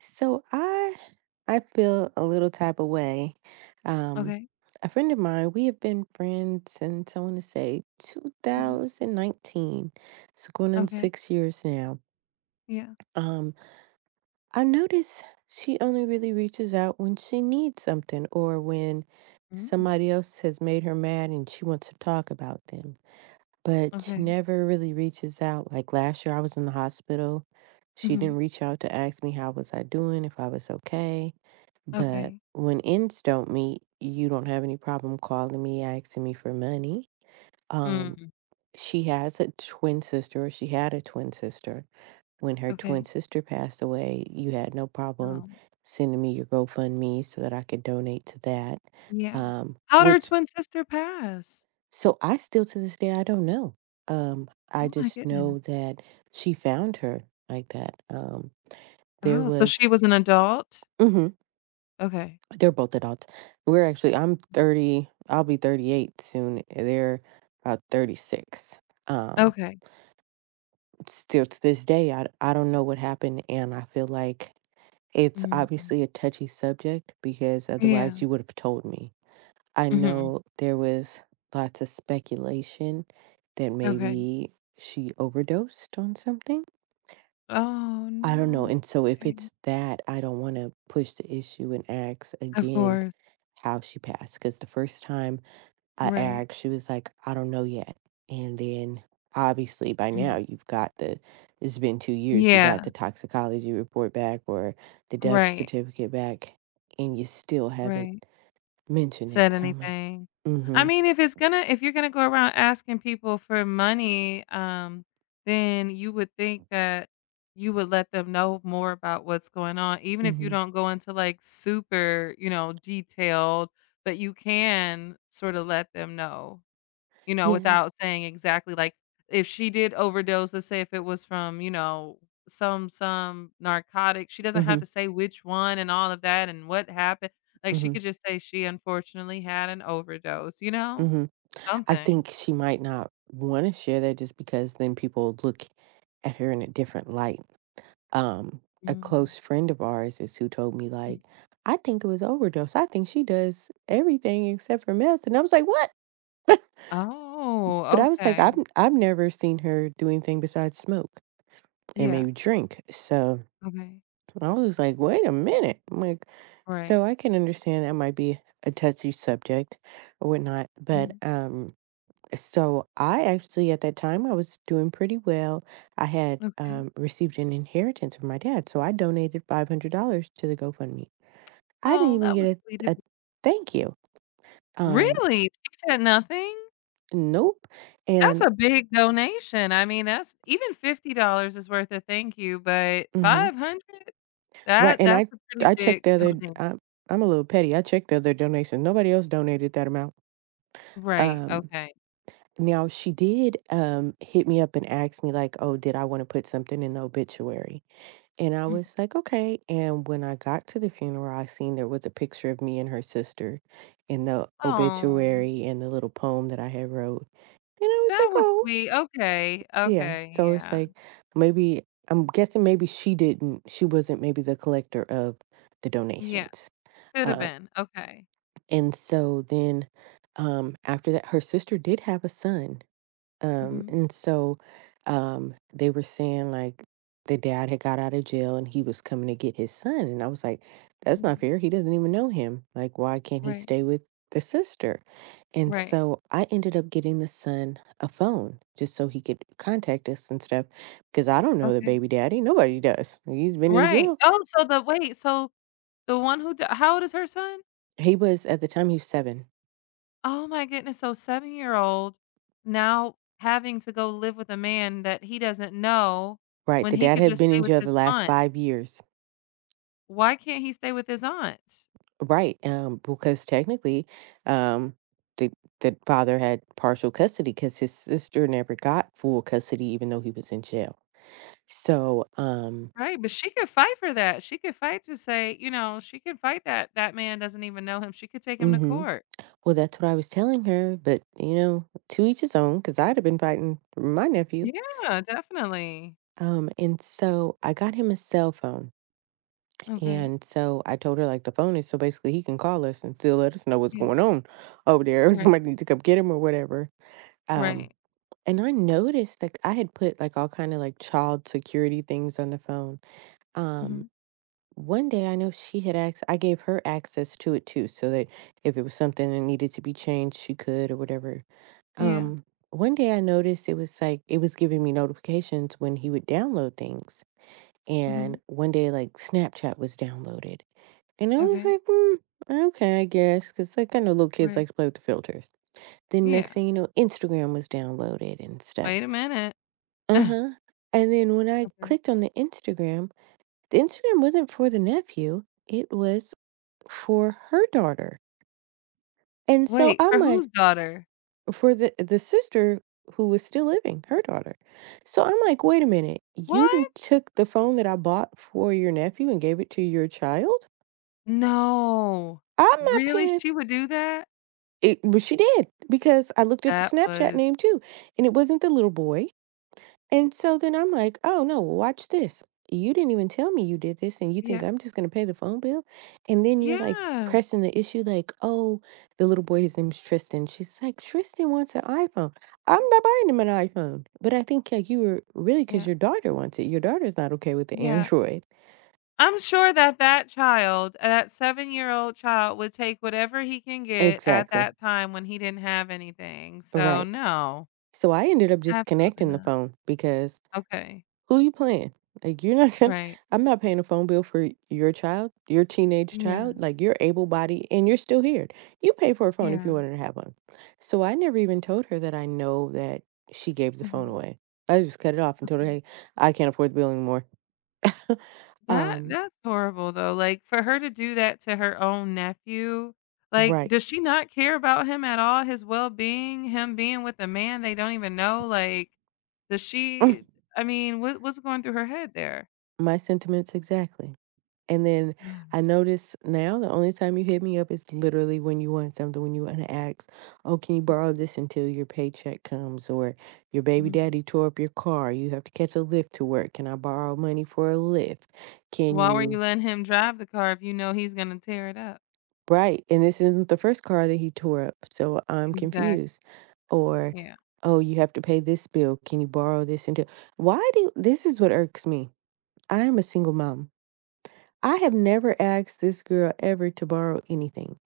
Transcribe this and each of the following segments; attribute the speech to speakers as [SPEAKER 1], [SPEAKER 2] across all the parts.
[SPEAKER 1] So I feel a little type of way. Um,
[SPEAKER 2] Okay.
[SPEAKER 1] a friend of mine, we have been friends since I want to say
[SPEAKER 2] Mhm.
[SPEAKER 1] 2019. It's going on
[SPEAKER 2] Okay.
[SPEAKER 1] 6 years now.
[SPEAKER 2] Yeah.
[SPEAKER 1] Um, I notice she only really reaches out when she needs something or when
[SPEAKER 2] Mm.
[SPEAKER 1] somebody else has made her mad and she wants to talk about them, but she
[SPEAKER 2] Okay.
[SPEAKER 1] never really reaches out. Like last year, I was in the hospital. She didn't
[SPEAKER 2] Mhm.
[SPEAKER 1] reach out to ask me how was I doing, if I was okay. But
[SPEAKER 2] Okay.
[SPEAKER 1] when ends don't meet, you don't have any problem calling me, asking me for money. Um,
[SPEAKER 2] Mm.
[SPEAKER 1] she has a twin sister, or she had a twin sister. When her twin
[SPEAKER 2] Okay.
[SPEAKER 1] sister passed away, you had no problem
[SPEAKER 2] Oh,
[SPEAKER 1] sending me your GoFundMe so that I could donate to that.
[SPEAKER 2] yeah. How'd her
[SPEAKER 1] Which
[SPEAKER 2] twin sister pass?
[SPEAKER 1] so I still to this day I don't know. I
[SPEAKER 2] Oh my
[SPEAKER 1] just
[SPEAKER 2] goodness.
[SPEAKER 1] know that she found her like that. There
[SPEAKER 2] Oh, so she
[SPEAKER 1] was
[SPEAKER 2] was an adult?
[SPEAKER 1] hmm
[SPEAKER 2] Okay.
[SPEAKER 1] They're both adults. We're actually I'm 30, I'll be 38 soon. They're about 36. Um,
[SPEAKER 2] Okay.
[SPEAKER 1] Still to this day I don't know what happened and I feel like it's
[SPEAKER 2] Mhm.
[SPEAKER 1] obviously a touchy subject because
[SPEAKER 2] Yeah.
[SPEAKER 1] otherwise you would have told me. I
[SPEAKER 2] Mhm.
[SPEAKER 1] know there was lots of speculation that
[SPEAKER 2] Okay.
[SPEAKER 1] maybe she overdosed on something.
[SPEAKER 2] Oh,
[SPEAKER 1] I don't know.
[SPEAKER 2] no.
[SPEAKER 1] And so if
[SPEAKER 2] Okay.
[SPEAKER 1] it's that, I don't want to push the issue and ask
[SPEAKER 2] Of
[SPEAKER 1] again
[SPEAKER 2] course.
[SPEAKER 1] how she passed. Because the first time I
[SPEAKER 2] Right.
[SPEAKER 1] asked, she was like, I don't know yet. And then obviously by now
[SPEAKER 2] Mhm.
[SPEAKER 1] you've got it's been 2 years, you got the
[SPEAKER 2] Yeah.
[SPEAKER 1] toxicology report back or the death
[SPEAKER 2] Right.
[SPEAKER 1] certificate back, and you still haven't
[SPEAKER 2] Right.
[SPEAKER 1] mentioned it.
[SPEAKER 2] Said
[SPEAKER 1] So I'm like,
[SPEAKER 2] anything.
[SPEAKER 1] mm
[SPEAKER 2] I
[SPEAKER 1] hmm.
[SPEAKER 2] mean, if you're gonna go around asking people for money, then you would think that you would let them know more about what's going on, even
[SPEAKER 1] Mm
[SPEAKER 2] if you
[SPEAKER 1] hmm.
[SPEAKER 2] don't go into, like, super, detailed, but you can sorta let them know
[SPEAKER 1] Yeah.
[SPEAKER 2] without saying exactly, like, if she did overdose, let's say if it was from, some narcotic, she doesn't have
[SPEAKER 1] Mhm,
[SPEAKER 2] to say which one and all of that and what happened. Like, she
[SPEAKER 1] mhm,
[SPEAKER 2] could just say she unfortunately had an overdose, you know?
[SPEAKER 1] mhm. I
[SPEAKER 2] Something.
[SPEAKER 1] think she might not wanna share that just because then people look at her in a different light. Um, a
[SPEAKER 2] Mm.
[SPEAKER 1] close friend of ours is who told me,
[SPEAKER 2] Mm.
[SPEAKER 1] like, "I think it was overdose. I think she does everything except for meth," and I was like, "What?"
[SPEAKER 2] Oh,
[SPEAKER 1] But I was like, "I've
[SPEAKER 2] okay.
[SPEAKER 1] I've never seen her do anything besides smoke and
[SPEAKER 2] Yeah,
[SPEAKER 1] maybe drink." So,
[SPEAKER 2] okay.
[SPEAKER 1] I was like, "Wait a minute." I'm like So
[SPEAKER 2] Right.
[SPEAKER 1] I can understand that might be a touchy subject or whatnot, but,
[SPEAKER 2] Mhm.
[SPEAKER 1] um So I actually at that time I was doing pretty well. I had
[SPEAKER 2] Okay.
[SPEAKER 1] received an inheritance from my dad, so I donated $500 to the GoFundMe. I didn't
[SPEAKER 2] Oh,
[SPEAKER 1] even
[SPEAKER 2] that was
[SPEAKER 1] get
[SPEAKER 2] sweet
[SPEAKER 1] a,
[SPEAKER 2] of
[SPEAKER 1] a
[SPEAKER 2] you.
[SPEAKER 1] thank you. Um,
[SPEAKER 2] Really? She said nothing?
[SPEAKER 1] nope.
[SPEAKER 2] That's
[SPEAKER 1] And
[SPEAKER 2] a big donation. I mean, that's even $50 is worth a thank you, but
[SPEAKER 1] mhm.
[SPEAKER 2] 500?
[SPEAKER 1] Right,
[SPEAKER 2] That
[SPEAKER 1] and I
[SPEAKER 2] that's a pretty
[SPEAKER 1] I checked
[SPEAKER 2] big
[SPEAKER 1] the other.
[SPEAKER 2] donation.
[SPEAKER 1] I'm, I'm a little petty. I checked the other donation. Nobody else donated that amount.
[SPEAKER 2] Right,
[SPEAKER 1] Um,
[SPEAKER 2] okay.
[SPEAKER 1] Now she did hit me up and ask me like, oh, did I want to put something in the obituary? And I
[SPEAKER 2] Oh,
[SPEAKER 1] was like, "Okay," and when I got to the funeral, I seen there was a picture of me and her sister in the obituary and the little poem that I had wrote, and I was like,
[SPEAKER 2] that was
[SPEAKER 1] "Oh,
[SPEAKER 2] sweet. Okay,
[SPEAKER 1] yeah."
[SPEAKER 2] okay,
[SPEAKER 1] So it's
[SPEAKER 2] yeah.
[SPEAKER 1] like, maybe I'm guessing maybe she wasn't maybe the collector of the
[SPEAKER 2] Yeah,
[SPEAKER 1] donations.
[SPEAKER 2] could've
[SPEAKER 1] Uh,
[SPEAKER 2] been, okay.
[SPEAKER 1] and so then, after that her sister did have a son, um,
[SPEAKER 2] Mhm,
[SPEAKER 1] and so um, they were saying like the dad had got out of jail and he was coming to get his son. And I was like, that's
[SPEAKER 2] yeah,
[SPEAKER 1] not fair. He doesn't even know him. Like, why can't he
[SPEAKER 2] right,
[SPEAKER 1] stay with the sister? And
[SPEAKER 2] right,
[SPEAKER 1] so I ended up getting the son a phone just so he could contact us and stuff because I don't know the
[SPEAKER 2] okay,
[SPEAKER 1] baby daddy. Nobody does. He's been in
[SPEAKER 2] right.
[SPEAKER 1] jail.
[SPEAKER 2] Oh, so the wait, so the one who d how old is her son?
[SPEAKER 1] He was, at the time, he was seven.
[SPEAKER 2] Oh my goodness. So 7-year-old now having to go live with a man that he doesn't know
[SPEAKER 1] Right.
[SPEAKER 2] when
[SPEAKER 1] The
[SPEAKER 2] he
[SPEAKER 1] dad
[SPEAKER 2] could
[SPEAKER 1] had
[SPEAKER 2] just
[SPEAKER 1] been
[SPEAKER 2] stay
[SPEAKER 1] in
[SPEAKER 2] with
[SPEAKER 1] jail
[SPEAKER 2] his
[SPEAKER 1] the last
[SPEAKER 2] aunt.
[SPEAKER 1] 5 years.
[SPEAKER 2] Why can't he stay with his aunt?
[SPEAKER 1] Right, because technically, um, the the father had partial custody because his sister never got full custody, even though he was in jail. So,
[SPEAKER 2] Right, but she could fight for that. She could fight to say, she could fight that that man doesn't even know him. She could take him to
[SPEAKER 1] hmm
[SPEAKER 2] court.
[SPEAKER 1] well, that's what I was telling her, but you know, to each his own, because I'd have been fighting for my nephew.
[SPEAKER 2] Yeah, definitely.
[SPEAKER 1] And so I got him a cell phone,
[SPEAKER 2] Okay.
[SPEAKER 1] and so I told her like the phone is so basically he can call us and still let us know what's
[SPEAKER 2] Yeah.
[SPEAKER 1] going on over there.
[SPEAKER 2] Right.
[SPEAKER 1] Somebody need to come get him or whatever. Um.
[SPEAKER 2] Right.
[SPEAKER 1] And I noticed like I had put like all kind of like child security things on the phone. Um,
[SPEAKER 2] Mhm.
[SPEAKER 1] One day I know she had asked, I gave her access to it too, so that if it was something that needed to be changed, she could or whatever.
[SPEAKER 2] Yeah.
[SPEAKER 1] Um, One day I noticed it was like it was giving me notifications when he would download things. And
[SPEAKER 2] Mhm.
[SPEAKER 1] one day like Snapchat was downloaded. And I was
[SPEAKER 2] Okay.
[SPEAKER 1] like, mm, okay, I guess, because like I know little kids
[SPEAKER 2] Right.
[SPEAKER 1] like to play with the filters. Then next
[SPEAKER 2] Yeah.
[SPEAKER 1] thing you know, Instagram was downloaded and stuff.
[SPEAKER 2] Wait a minute.
[SPEAKER 1] Uh-huh, and then when I
[SPEAKER 2] Okay.
[SPEAKER 1] clicked on the Instagram wasn't for the nephew, it was for her daughter, and so
[SPEAKER 2] Wait,
[SPEAKER 1] I'm
[SPEAKER 2] for whose
[SPEAKER 1] like
[SPEAKER 2] daughter?
[SPEAKER 1] for the sister who was still living, her daughter. So I'm like, "Wait a minute, you
[SPEAKER 2] What?
[SPEAKER 1] didn't took the phone that I bought for your nephew and gave it to your child?
[SPEAKER 2] No.
[SPEAKER 1] I'm not
[SPEAKER 2] Really?
[SPEAKER 1] paying"
[SPEAKER 2] She would do that?
[SPEAKER 1] it but she did, because I looked up the
[SPEAKER 2] That
[SPEAKER 1] Snapchat
[SPEAKER 2] was
[SPEAKER 1] name too, and it wasn't the little boy. And so then I'm like, "Oh, no, watch this. You didn't even tell me you did this, and you think
[SPEAKER 2] Yeah.
[SPEAKER 1] I'm just gonna pay the phone bill?" And then you're, like,
[SPEAKER 2] Yeah.
[SPEAKER 1] pressing the issue like, "Oh" the little boy, his name's Tristan. She's like, "Tristan wants an iPhone." "I'm not buying him an iPhone." But I think, like, you were really because
[SPEAKER 2] Yeah.
[SPEAKER 1] your daughter wants it. Your daughter's not okay with the
[SPEAKER 2] Yeah.
[SPEAKER 1] Android.
[SPEAKER 2] I'm sure that that child, that seven-year-old child would take whatever he can get at
[SPEAKER 1] Exactly.
[SPEAKER 2] that time when he didn't have anything. So,
[SPEAKER 1] Right.
[SPEAKER 2] no.
[SPEAKER 1] So I ended up just
[SPEAKER 2] Absolutely
[SPEAKER 1] connecting the
[SPEAKER 2] not.
[SPEAKER 1] phone because
[SPEAKER 2] Okay.
[SPEAKER 1] who you playing? Like, you're not gonna
[SPEAKER 2] Right.
[SPEAKER 1] I'm not paying a phone bill for your child, your teenage
[SPEAKER 2] Yeah.
[SPEAKER 1] child. Like, you're able-bodied and you're still here. You pay for a phone if
[SPEAKER 2] Yeah.
[SPEAKER 1] you wanted to have one. So I never even told her that I know that she gave the phone
[SPEAKER 2] Mhm.
[SPEAKER 1] away. I just cut it off and told her,
[SPEAKER 2] Okay.
[SPEAKER 1] "Hey, I can't afford the bill anymore."
[SPEAKER 2] That
[SPEAKER 1] Um,
[SPEAKER 2] that's horrible though, like, for her to do that to her own nephew, like,
[SPEAKER 1] right.
[SPEAKER 2] does she not care about him at all, his well-being, him being with a man they don't even know, like, does she I mean, what's going through her head there?
[SPEAKER 1] My sentiments exactly. And then
[SPEAKER 2] Ah.
[SPEAKER 1] I notice now the only time you hit me up is literally when you want something, when you want to ask, oh, can you borrow this until your paycheck comes? Or your baby
[SPEAKER 2] Mhm.
[SPEAKER 1] daddy tore up your car. You have to catch a lift to work. Can I borrow money for a lift? Can
[SPEAKER 2] Why were you
[SPEAKER 1] you?
[SPEAKER 2] letting him drive the car if you know he's gonna tear it up?
[SPEAKER 1] Right. And this isn't the first car that he tore up. So I'm
[SPEAKER 2] Exactly.
[SPEAKER 1] confused. Or,
[SPEAKER 2] Yeah,
[SPEAKER 1] oh, you have to pay this bill. Can you borrow this until? Why do This is what irks me. I am a single mom. I have never asked this girl ever to borrow anything.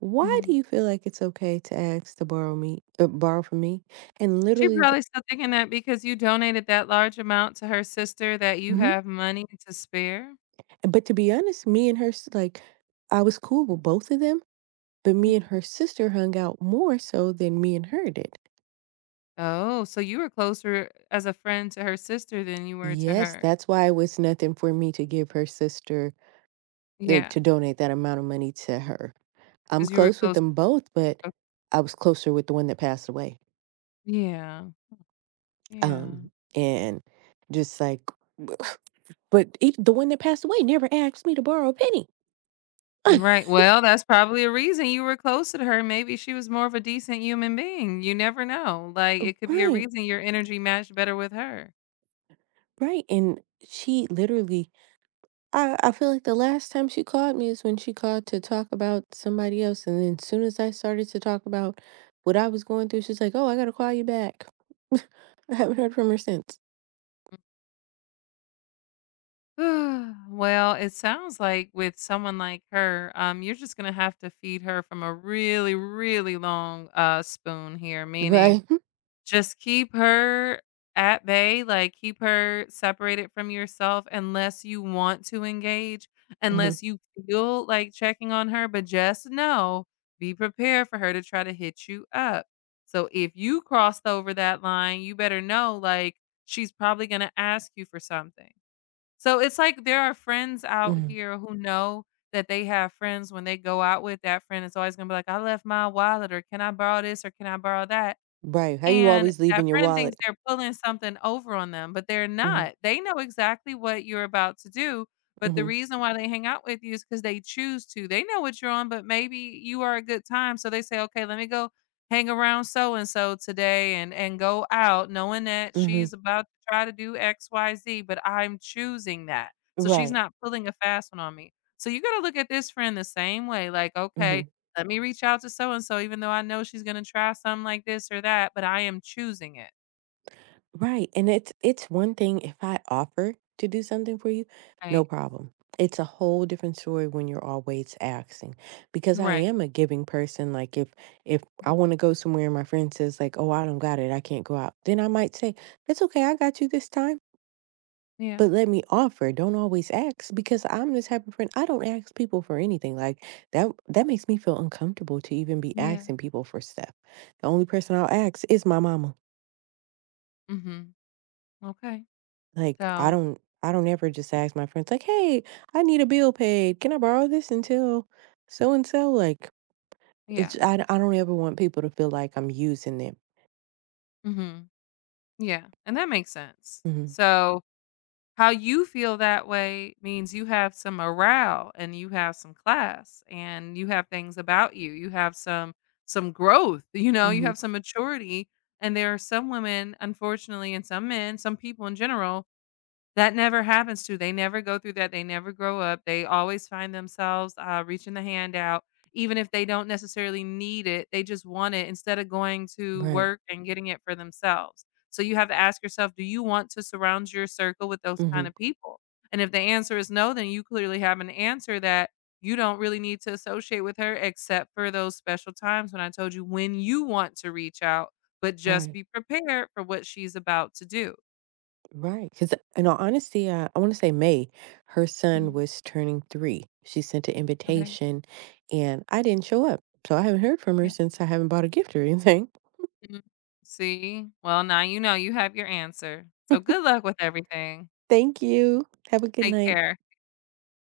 [SPEAKER 1] Why do
[SPEAKER 2] mhm.
[SPEAKER 1] you feel like it's okay to ask to borrow me borrow from me? And
[SPEAKER 2] She
[SPEAKER 1] literally the
[SPEAKER 2] probably still thinking that because you donated that large amount to her sister that you
[SPEAKER 1] mhm.
[SPEAKER 2] have money to spare.
[SPEAKER 1] But to be honest, me and her, I was cool with both of them, but me and her sister hung out more so than me and her did.
[SPEAKER 2] Oh, so you were closer as a friend to her sister than you were to
[SPEAKER 1] Yes,
[SPEAKER 2] her.
[SPEAKER 1] that's why it was nothing for me to give her sister
[SPEAKER 2] Yeah,
[SPEAKER 1] to
[SPEAKER 2] because
[SPEAKER 1] donate that amount of money to her. I'm
[SPEAKER 2] you were
[SPEAKER 1] close with
[SPEAKER 2] closer
[SPEAKER 1] them both, but
[SPEAKER 2] o
[SPEAKER 1] I was closer with the one that passed away.
[SPEAKER 2] yeah, yeah.
[SPEAKER 1] Um, and just like, but the one that passed away never asked me to borrow a penny.
[SPEAKER 2] Right, well, that's probably a reason you were closer to her, maybe she was more of a decent human being, you never know, like, it could be a
[SPEAKER 1] Right,
[SPEAKER 2] reason your energy matched better with her.
[SPEAKER 1] right, and she literally I feel like the last time she called me is when she called to talk about somebody else, and then as soon as I started to talk about what I was going through, she's like, "Oh, I gotta call you back." I haven't heard from her since.
[SPEAKER 2] Well, it sounds like with someone like her, you're just gonna have to feed her from a really, really long, spoon here, meaning
[SPEAKER 1] Right.
[SPEAKER 2] just keep her at bay, like, keep her separated from yourself unless you want to engage,
[SPEAKER 1] Mhm,
[SPEAKER 2] unless you feel like checking on her, but just know, be prepared for her to try to hit you up. So if you crossed over that line, you better know, like, she's probably gonna ask you for something. So it's like there are friends out
[SPEAKER 1] mhm,
[SPEAKER 2] here who know that they have friends when they go out with that friend, it's always gonna be like, "I left my wallet," or, "Can I borrow this?" or, "Can I borrow that?"
[SPEAKER 1] right, how you
[SPEAKER 2] And
[SPEAKER 1] always
[SPEAKER 2] that
[SPEAKER 1] leaving your
[SPEAKER 2] friend
[SPEAKER 1] wallet.
[SPEAKER 2] thinks they're pulling something over on them, but they're
[SPEAKER 1] Mhm,
[SPEAKER 2] not. They know exactly what you're about to do, but the
[SPEAKER 1] mhm,
[SPEAKER 2] reason why they hang out with you is because they choose to. They know what you're on, but maybe you are a good time, so they say, "Okay, let me go hang around so and so today and go out knowing that
[SPEAKER 1] mhm,
[SPEAKER 2] she's about to try to do XYZ, but I'm choosing that." So she's
[SPEAKER 1] right,
[SPEAKER 2] not pulling a fast one on me. So you gotta look at this friend the same way, like, "Okay,
[SPEAKER 1] mhm.
[SPEAKER 2] let me reach out to so and so even though I know she's gonna try something like this or that, but I am choosing it."
[SPEAKER 1] Right, and it's one thing if I offer to do something for you, no
[SPEAKER 2] Right?
[SPEAKER 1] problem. It's a whole different story when you're always asking because I
[SPEAKER 2] Right.
[SPEAKER 1] am a giving person. Like if I
[SPEAKER 2] Mhm.
[SPEAKER 1] want to go somewhere and my friend says like, "Oh, I don't got it. I can't go out." Then I might say, "It's okay. I got you this time."
[SPEAKER 2] Yeah,
[SPEAKER 1] But let me offer. Don't always ask because I'm the type of friend I don't ask people for anything. Like that makes me feel uncomfortable to even be
[SPEAKER 2] yeah.
[SPEAKER 1] asking people for stuff. The only person I'll ask is my mama.
[SPEAKER 2] Mhm. Okay.
[SPEAKER 1] Like,
[SPEAKER 2] So,
[SPEAKER 1] I don't ever just ask my friends like, "Hey, I need a bill paid. Can I borrow this until so and so?" Like,
[SPEAKER 2] yeah.
[SPEAKER 1] I don't ever want people to feel like I'm using them.
[SPEAKER 2] Mhm. Yeah, and that makes sense.
[SPEAKER 1] Mhm.
[SPEAKER 2] So, how you feel that way means you have some morale and you have some class and you have things about you. You have some growth, you
[SPEAKER 1] Mhm.
[SPEAKER 2] have some maturity, and there are some women, unfortunately, and some men, some people in general. That never happens to They never go through that, they never grow up, they always find themselves, reaching the hand out, even if they don't necessarily need it, they just want it instead of going to
[SPEAKER 1] Right.
[SPEAKER 2] work and getting it for themselves. So you have to ask yourself, do you want to surround your circle with those kind
[SPEAKER 1] Mhm.
[SPEAKER 2] of people? And if the answer is no, then you clearly have an answer that you don't really need to associate with her except for those special times when I told you when you want to reach out, but just
[SPEAKER 1] Right.
[SPEAKER 2] be prepared for what she's about to do.
[SPEAKER 1] Because in all honesty, I want to say May, her son
[SPEAKER 2] Mhm.
[SPEAKER 1] was turning 3. She sent an
[SPEAKER 2] Okay.
[SPEAKER 1] invitation and I didn't show up. So I haven't heard from her
[SPEAKER 2] Yeah.
[SPEAKER 1] since I haven't bought a gift or anything.
[SPEAKER 2] Mm. See? Well, now you know you have your answer. So good luck with everything.
[SPEAKER 1] Thank you. Have a good
[SPEAKER 2] Take
[SPEAKER 1] night.
[SPEAKER 2] care.